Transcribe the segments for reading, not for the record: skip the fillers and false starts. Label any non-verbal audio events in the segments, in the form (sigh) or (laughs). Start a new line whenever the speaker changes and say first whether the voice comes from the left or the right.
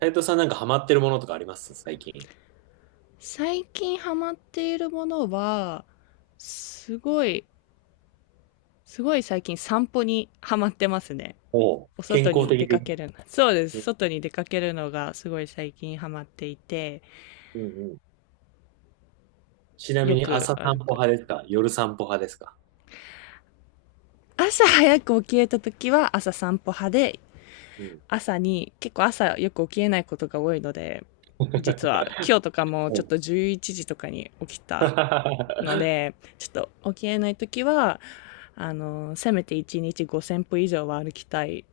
right: 斉藤さんなんかハマってるものとかあります最近。
left: 最近ハマっているものは、すごい、すごい最近散歩にハマってますね。
right: おう
left: お
right: 健
left: 外
right: 康
left: に出
right: 的で。
left: かけるの。そうで
right: う
left: す。
right: ん
left: 外に出かけるのがすごい最近ハマっていて、
right: うんうん。ちな
left: よ
right: みに
left: く
right: 朝散
left: 歩
right: 歩
left: く。
right: 派ですか夜散歩派ですか？
left: 朝早く起きれた時は朝散歩派で、
right: うん。
left: 朝に、結構朝よく起きれないことが多いので、実は今
right: (laughs)
left: 日とかも
right: お
left: ちょっ
right: う
left: と11時とかに起きた
right: (laughs)
left: ので、ちょっと起きれないときは、せめて1日5000歩以上は歩きたい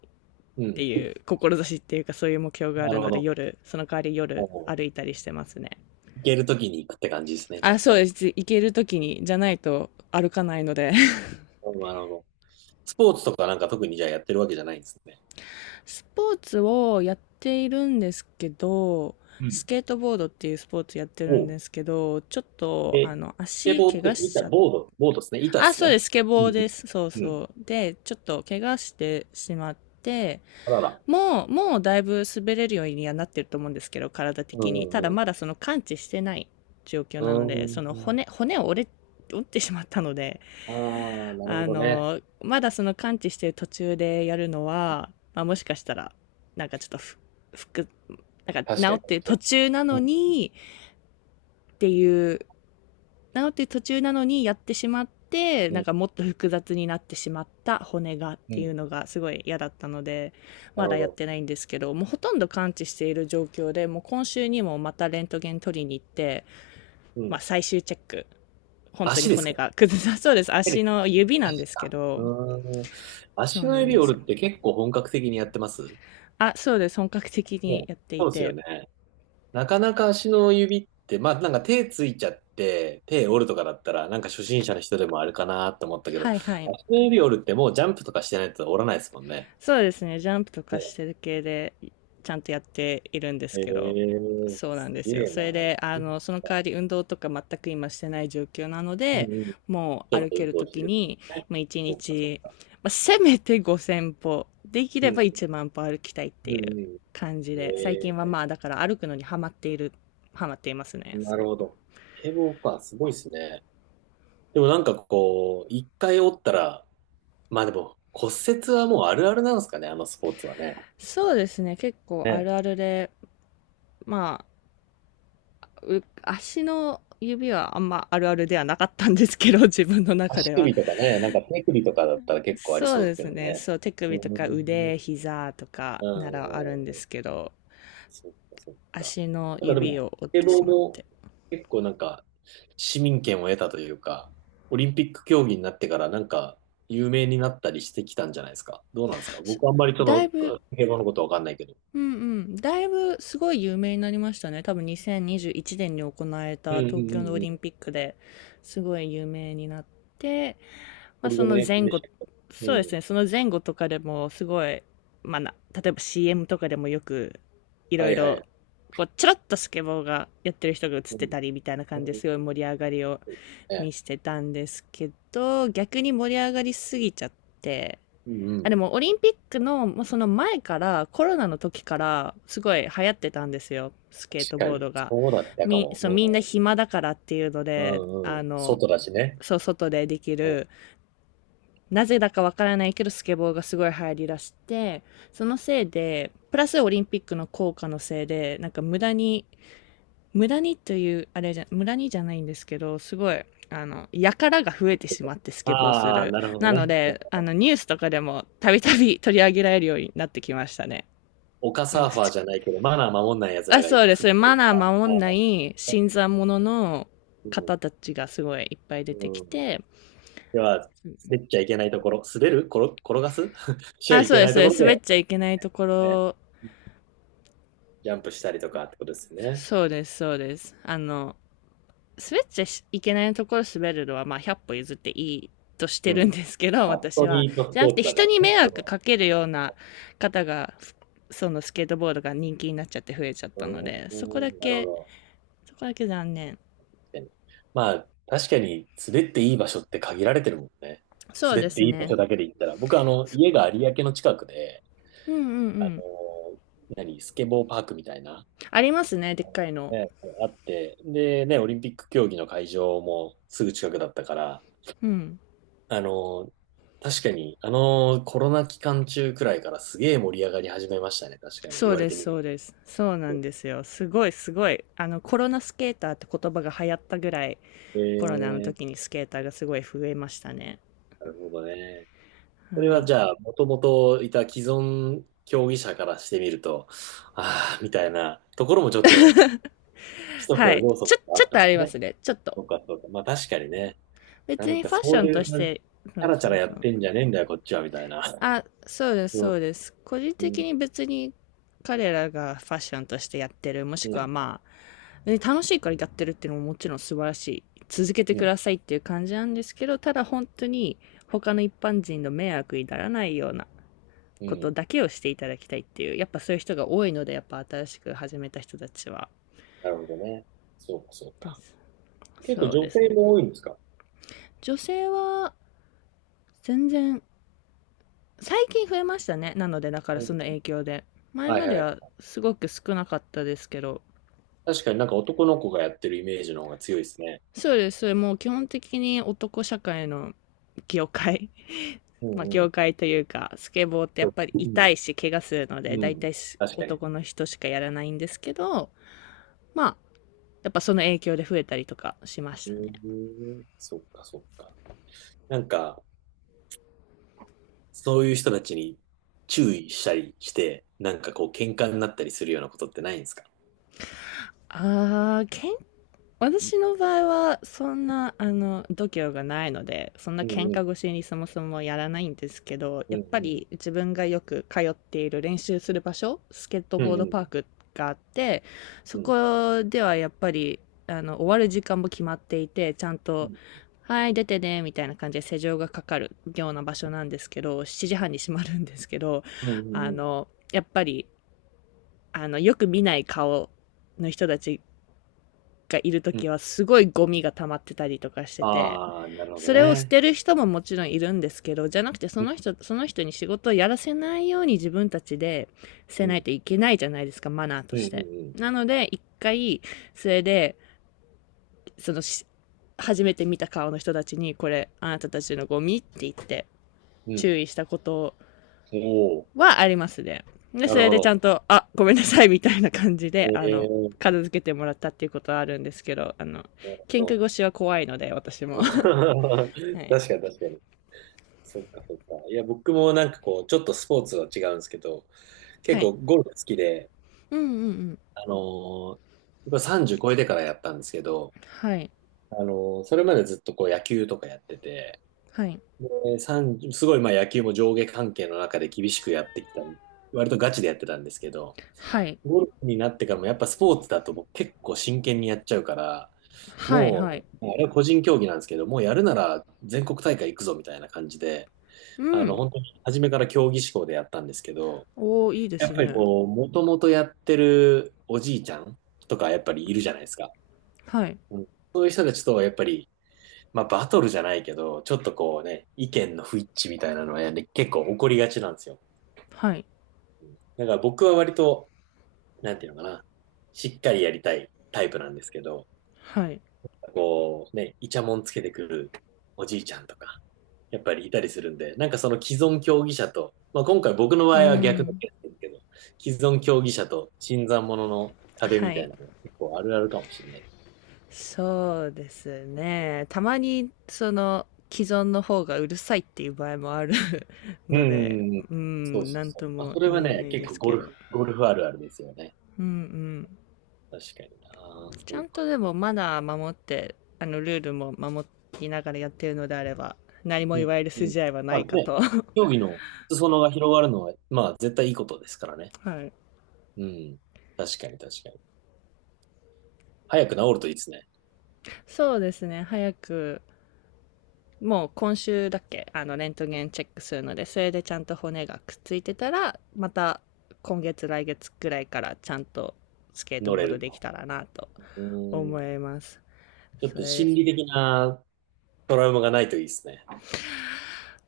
right: う
left: って
right: ん。
left: いう志っていうかそういう目標があ
right: な
left: る
right: るほ
left: ので
right: ど。
left: 夜、その代わり夜
right: おう、
left: 歩いたりしてますね。
right: 行けるときに行くって感じですね、じゃ
left: あ、
right: あ
left: そうで
right: ね。
left: す。行ける時に、じゃないと歩かないので。
right: おう、なるほど。スポーツとかなんか特にじゃあやってるわけじゃないんですね。
left: スポーツをやっているんですけど、
right: う
left: ス
right: ん。
left: ケートボードっていうスポーツやってるん
right: お
left: で
right: う。
left: すけど、ちょっと、あ
right: え、ス
left: の、
right: ケ
left: 足
right: ボー
left: 怪
right: って
left: 我しち
right: 板、
left: ゃって、
right: ボード、ボードですね。板で
left: あ、
right: す
left: そうで
right: ね。
left: す、スケ
right: う
left: ボーで
right: ん
left: す。そう
right: うん。うん、
left: そう。で、ちょっと怪我してしまって、
right: あらら。
left: もうだいぶ滑れるようにはなってると思うんですけど、体
right: う
left: 的に。
right: ん
left: た
right: う
left: だ
right: んう
left: まだその完治してない状況
right: ん。
left: なので、
right: う
left: その
right: ー
left: 骨、
right: ん。
left: 骨を折れ、折ってしまったので、
right: ああ、なるほ
left: あ
right: どね。
left: の、まだその完治してる途中でやるのは、まあ、もしかしたら、なんかちょっとふ、服、なんか治
right: 確か
left: っ
right: に、
left: て
right: 確
left: る
right: か
left: 途中なの
right: に。
left: に、っていう、治ってる途中なのにやってしまって、
right: う
left: なん
right: ん、
left: かもっと複雑になってしまった骨がっ
right: うん、
left: てい
right: うん。
left: うのがすごい嫌だったので、
right: な
left: ま
right: る
left: だ
right: ほ
left: やっ
right: ど。
left: てないんですけど、もうほとんど完治している状況で、もう今週にもまたレントゲン取りに行って、
right: う
left: まあ
right: ん。
left: 最終チェック。本当に
right: 足です
left: 骨
right: か、
left: が崩さそうです。
right: 手
left: 足
right: で、
left: の指なんで
right: 足
left: すけ
right: か。
left: ど、
right: うーん。
left: そ
right: 足
left: う
right: の
left: なん
right: 指
left: です
right: 折
left: よ。
right: るって結構本格的にやってます
left: あ、そうです。本格的に
right: ね、
left: やってい
right: そうですよ
left: て。
right: ね。なかなか足の指って、まあなんか手ついちゃって、手折るとかだったら、なんか初心者の人でもあれかなと思ったけど、
left: はいはい。
right: 足の指折るってもうジャンプとかしてないと折らないですもんね。
left: そうですね。ジャンプとかし
right: ね。
left: てる系で、ちゃんとやっているんで
right: え
left: すけど。
right: ー、
left: そうなん
right: す
left: ですよ。
right: げえ
left: そ
right: な。
left: れで、あ
right: うん、
left: の、その代わり運動とか全く今してない状況なの
right: う
left: で、
right: ん。ち
left: もう
right: ょっと
left: 歩け
right: 運
left: る
right: 動
left: と
right: して
left: き
right: るってこ
left: に、
right: とね。
left: まあ1
right: そっかそっ
left: 日、
right: か。
left: まあ、せめて5000歩、でき
right: う
left: れば
right: ん、
left: 1万歩歩きたいって
right: う
left: いう
right: ん、うん。
left: 感じで、最
right: え
left: 近はまあ
right: え、
left: だから歩くのにハマっている、ハマっていますね。
right: なる
left: そ
right: ほ
left: う。
right: ど。堤防か、すごいですね。でもなんかこう、一回折ったら、まあでも骨折はもうあるあるなんですかね、あのスポーツはね。
left: そうですね。結構あ
right: ね。
left: るあるで、ま足の指はあんまあるあるではなかったんですけど、(laughs) 自分の中
right: 足
left: では。
right: 首とかね、なんか手首とかだったら結構あり
left: そう
right: そうで
left: で
right: すけ
left: す
right: ど
left: ね。
right: ね。
left: そう、手
right: うー
left: 首とか
right: ん。
left: 腕、膝とか
right: う
left: ならあるんで
right: ん。
left: すけど、
right: そっかそっか。
left: 足の
right: なんかで
left: 指
right: も、
left: を折っ
right: スケ
left: て
right: ボ
left: し
right: ー
left: まって。
right: も結構なんか市民権を得たというか、オリンピック競技になってからなんか有名になったりしてきたんじゃないですか。どうなんですか、僕あんまりそ
left: だい
right: の、
left: ぶ
right: スケボーのことわかんないけど。
left: うんうん。だいぶすごい有名になりましたね。多分2021年にじゅういちねんに行われ
right: うん
left: た
right: うん
left: 東京のオ
right: うんう
left: リン
right: ん。
left: ピックですごい有名になって、まあ
right: 堀
left: その
right: 米
left: 前
right: 君でし
left: 後、
right: たっけ、
left: そう
right: う
left: です
right: ん。
left: ね、その前後とかでもすごい、まあな、例えば CM とかでもよくい
right: は
left: ろい
right: いは
left: ろ、
right: い。
left: こう、ちょろっとスケボーがやってる人が映っ
right: う
left: て
right: ん。
left: たりみたいな感
right: う
left: じで
right: ん。
left: すごい盛り上がりを見
right: ね。
left: せてたんですけど、逆に盛り上がりすぎちゃって、
right: うんう
left: あ、
right: ん。
left: でもオリンピックの、もうその前から、コロナの時から、すごい流行ってたんですよ。スケー
right: 確
left: ト
right: か
left: ボー
right: に。
left: ドが。
right: そうだったかも。
left: そう、みんな暇だからっていうの
right: う
left: で、
right: んうん
left: あ
right: うん。
left: の、
right: 外だしね。
left: そう、外ででき
right: うん、
left: る、なぜだかわからないけど、スケボーがすごい流行りだして、そのせいで、プラスオリンピックの効果のせいで、なんか無駄にという、あれじゃ、無駄にじゃないんですけど、すごい、あの、やからが増えてしまってスケボーす
right: ああ、
left: る。
right: なるほど
left: なの
right: ね。なる
left: で、
right: ほ
left: あ
right: ど。
left: の、ニュースとかでもたびたび (laughs) 取り上げられるようになってきましたね。
right: 丘サーファーじゃないけど、マナー守んない奴
left: あ
right: らがい
left: そ
right: る
left: うです。
right: みたい
left: マナー
right: な。
left: 守んない新参者の
right: うん。
left: 方たちがすごいいっぱい出てき
right: うん。
left: て、
right: では、滑っちゃいけないところ、滑る転、転がす (laughs) しちゃ
left: あ、
right: い
left: そう
right: け
left: で
right: な
left: す。
right: い
left: そ
right: と
left: う
right: こ
left: で
right: ろ
left: す滑っ
right: で、
left: ちゃいけないとこ
right: ね、
left: ろ、
right: ジャンプしたりとかってことですよね。
left: そうです、そうです。あの、滑っちゃいけないところ滑るのは、まあ、100歩譲っていいとして
right: う
left: るん
right: ん。
left: ですけど、(laughs)
right: あ、ス
left: 私
right: ト
left: は。
right: リートス
left: じゃな
right: ポ
left: く
right: ー
left: て、
right: ツだか
left: 人
right: ら
left: に
right: ね。
left: 迷惑かけるような方が、そのスケートボードが人気になっちゃって増えちゃっ
right: う
left: たの
right: ん。
left: で、
right: う
left: そこだ
right: ん、なるほ
left: け、
right: ど。
left: 残念。
right: 確かに、まあ、確かに滑っていい場所って限られてるもんね。
left: そう
right: 滑
left: で
right: って
left: す
right: いい場
left: ね。
right: 所だけで言ったら。僕、あの、家が有明の近くで、
left: うんうんう
right: あの、
left: ん。
right: 何、スケボーパークみたいな、
left: ありますね、でっかいの。
right: ね、あって、で、ね、オリンピック競技の会場もすぐ近くだったから、
left: うん。
right: あの、確かに、あの、コロナ期間中くらいからすげえ盛り上がり始めましたね。確かに、
left: そ
right: 言
left: う
right: われ
left: で
right: て
left: す、
right: みる
left: そうです。そうなん
right: と。
left: ですよ。すごい。あの、コロナスケーターって言葉が流行ったぐらい、
right: え
left: コロナの
right: ー、
left: 時にスケーターがすごい増えましたね。
right: なるほどね。それ
left: は
right: は
left: い。
right: じゃあ、もともといた既存競技者からしてみると、ああ、みたいなところもちょっと
left: (laughs)
right: 一つ
left: は
right: の
left: い。
right: 要
left: ち
right: 素
left: ょ、
right: があ
left: ちょ
right: っ
left: っと
right: たん
left: あ
right: で
left: り
right: す
left: ま
right: ね。
left: すね。ちょっと。
right: そうか、そうか。まあ確かにね。な
left: 別
right: ん
left: にフ
right: か
left: ァッシ
right: そ
left: ョ
right: う
left: ン
right: い
left: と
right: う
left: し
right: 感じ、チ
left: て、そ
right: ャ
left: う
right: ラチャ
left: そ
right: ラ
left: う
right: や
left: そ
right: っ
left: う。
right: てんじゃねえんだよ、こっちは、みたいな。
left: あ、そうです、
right: う
left: そ
right: ん、
left: うです。個人
right: う
left: 的
right: ん、
left: に別に彼らがファッションとしてやってる、もしく
right: う
left: は
right: ん、
left: まあ、ね楽しいからやってるっていうのももちろん素晴らしい。続けて
right: う
left: く
right: ん。
left: ださいっていう感じなんですけど、ただ本当に他の一般人の迷惑にならないような
right: う
left: こと
right: ん、
left: だけをしていただきたいっていう、やっぱそういう人が多いので、やっぱ新しく始めた人たちは。
right: なるほどね。そうか、そう
left: で
right: か。
left: す
right: 結構
left: そう
right: 女
left: です
right: 性
left: ね。
right: も多いんですか？
left: 女性は全然最近増えましたね。なので、だから
right: う
left: その
right: ん。
left: 影響で。前
right: は
left: ま
right: い
left: で
right: は
left: は
right: い。
left: すごく少なかったですけど。
right: 確かになんか男の子がやってるイメージの方が強いですね。
left: そうです。それもう基本的に男社会の業界
right: う
left: (laughs)。まあ、
right: んうん。
left: 業界というか、スケボーってやっぱり
right: うん、
left: 痛いし、怪我するので、
right: う
left: 大
right: ん。
left: 体い
right: 確かに。
left: 男の人しかやらないんですけど、まあ、やっぱその影響で増えたりとかしまし
right: う
left: たね。
right: ん、そっか、そっか。なんか、そういう人たちに注意したりして、なんかこう、喧嘩になったりするようなことってないんですか？
left: あー、健私の場合は、そんな、あの、度胸がないので、そんな
right: う
left: 喧
right: んうん、
left: 嘩腰にそもそもやらないんですけど、
right: う
left: や
right: んう
left: っぱ
right: ん、
left: り自分がよく通っている練習する場所、スケート
right: う
left: ボード
right: ん
left: パークがあって、そ
right: うん、うん、
left: こではやっぱり、あの、終わる時間も決まっていて、ちゃんと、
right: う
left: はい、出てね、みたいな感じで施錠がかかるような場所なんですけど、7時半に閉まるんですけど、
right: ん、う
left: あ
right: ん、うん。
left: の、やっぱり、あの、よく見ない顔の人たちがいると
right: うん、
left: きはすごいゴミが溜まってたりとかしてて、
right: ああ、なるほど
left: それを捨
right: ね。
left: てる人ももちろんいるんですけど、じゃなくてそ
right: うん、
left: の人、その人に仕事をやらせないように自分たちでせ
right: う
left: ない
right: ん、
left: といけないじゃないですか、マナーと
right: う
left: して。
right: ん、
left: なので、一回、それで、その初めて見た顔の人たちに、これ、あなたたちのゴミって言って、
right: うん、うん。
left: 注意したこと
right: おお、
left: はありますね。で、
right: ー、な
left: そ
right: る
left: れ
right: ほ
left: でちゃ
right: ど。
left: んと、あ、ごめんなさい、みたいな感じで、あの、
right: ええ、
left: 片付けてもらったっていうことはあるんですけど、あの、
right: なる
left: 喧嘩
right: ほ
left: 腰は怖いので、私も。
right: ど。(laughs)
left: (laughs) はい。
right: 確かに確かに。そっかそっか。いや、僕もなんかこう、ちょっとスポーツは違うんですけど、
left: は
right: 結
left: い。
right: 構ゴルフ好きで、
left: うんうんうん。
right: あのやっぱ30超えてからやったんですけど、
left: はい。
right: あの、それまでずっとこう野球とかやってて、
left: はい。
right: で、すごいまあ野球も上下関係の中で厳しくやってきた、割とガチでやってたんですけど、
left: はい。
right: ゴルフになってからもやっぱスポーツだと僕結構真剣にやっちゃうから、
left: はい、はい。
right: もう、あれは個人競技なんですけど、もうやるなら全国大会行くぞみたいな感じで、
left: う
right: あの、
left: ん。
right: 本当に初めから競技志向でやったんですけど、
left: おー、いいで
right: やっ
left: す
right: ぱり
left: ね。
right: こう、もともとやってるおじいちゃんとかやっぱりいるじゃないですか。
left: はい。
right: うん、そういう人たちとはやっぱり、まあ、バトルじゃないけど、ちょっとこうね、意見の不一致みたいなのは、ね、結構起こりがちなんですよ。
left: はい。
right: だから僕は割と、なんていうのかな、しっかりやりたいタイプなんですけど、
left: はい。
right: こうね、イチャモンつけてくるおじいちゃんとか、やっぱりいたりするんで、なんかその既存競技者と、まあ、今回僕の
left: う
right: 場
left: ー
right: 合は逆の
left: ん。
right: ケースですけど、既存競技者と新参者の壁
left: は
right: みたい
left: い。
right: なの結構あるあるかもしれない。
left: そうですね。たまに、その、既存の方がうるさいっていう場合もある (laughs)
right: う
left: の
right: ん
left: で、
right: うんうん。
left: う
right: そう
left: ん、
right: そう
left: なん
right: そう。
left: と
right: まあ、
left: も
right: それは
left: 言えな
right: ね、
left: いで
right: 結構
left: す
right: ゴ
left: け
right: ル
left: ど。
right: フ、ゴルフあるあるですよね。
left: うんうん。
right: 確かにな。
left: ち
right: そ
left: ゃ
right: う
left: ん
right: か。
left: とでもマナー守って、あの、ルールも守りながらやってるのであれば、何も
right: う
left: 言
right: ん。
left: われる
right: うん。
left: 筋合いはな
right: まあ
left: いか
right: ね、
left: と。(laughs)
right: 競技の裾野が広がるのは、まあ絶対いいことですからね。
left: はい。
right: うん。確かに確かに。早く治るといいですね。
left: そうですね。早くもう今週だっけあの、レントゲンチェックするので、それでちゃんと骨がくっついてたら、また今月来月くらいからちゃんとスケート
right: 乗
left: ボー
right: れ
left: ド
right: る
left: でき
right: の。
left: たらなと
right: う
left: 思
right: ん。
left: います。
right: ちょっ
left: そ
right: と
left: れ、
right: 心理的なトラウマがないといいですね。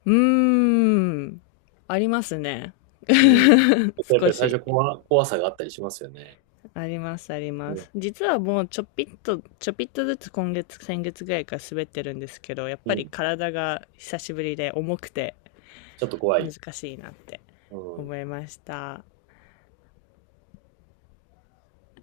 left: うーん、ありますね
right: うん。
left: (laughs)。
right: やっ
left: 少
right: ぱり最
left: し。
right: 初怖、怖さがあったりしますよね。
left: あります、あり
right: う
left: ます。
right: ん。
left: 実はもうちょぴっとずつ今月、先月ぐらいから滑ってるんですけど、やっ
right: う
left: ぱり
right: ん。
left: 体が久しぶりで重くて
right: ちょっと怖
left: 難
right: い。
left: しいなって
right: うん。
left: 思いました。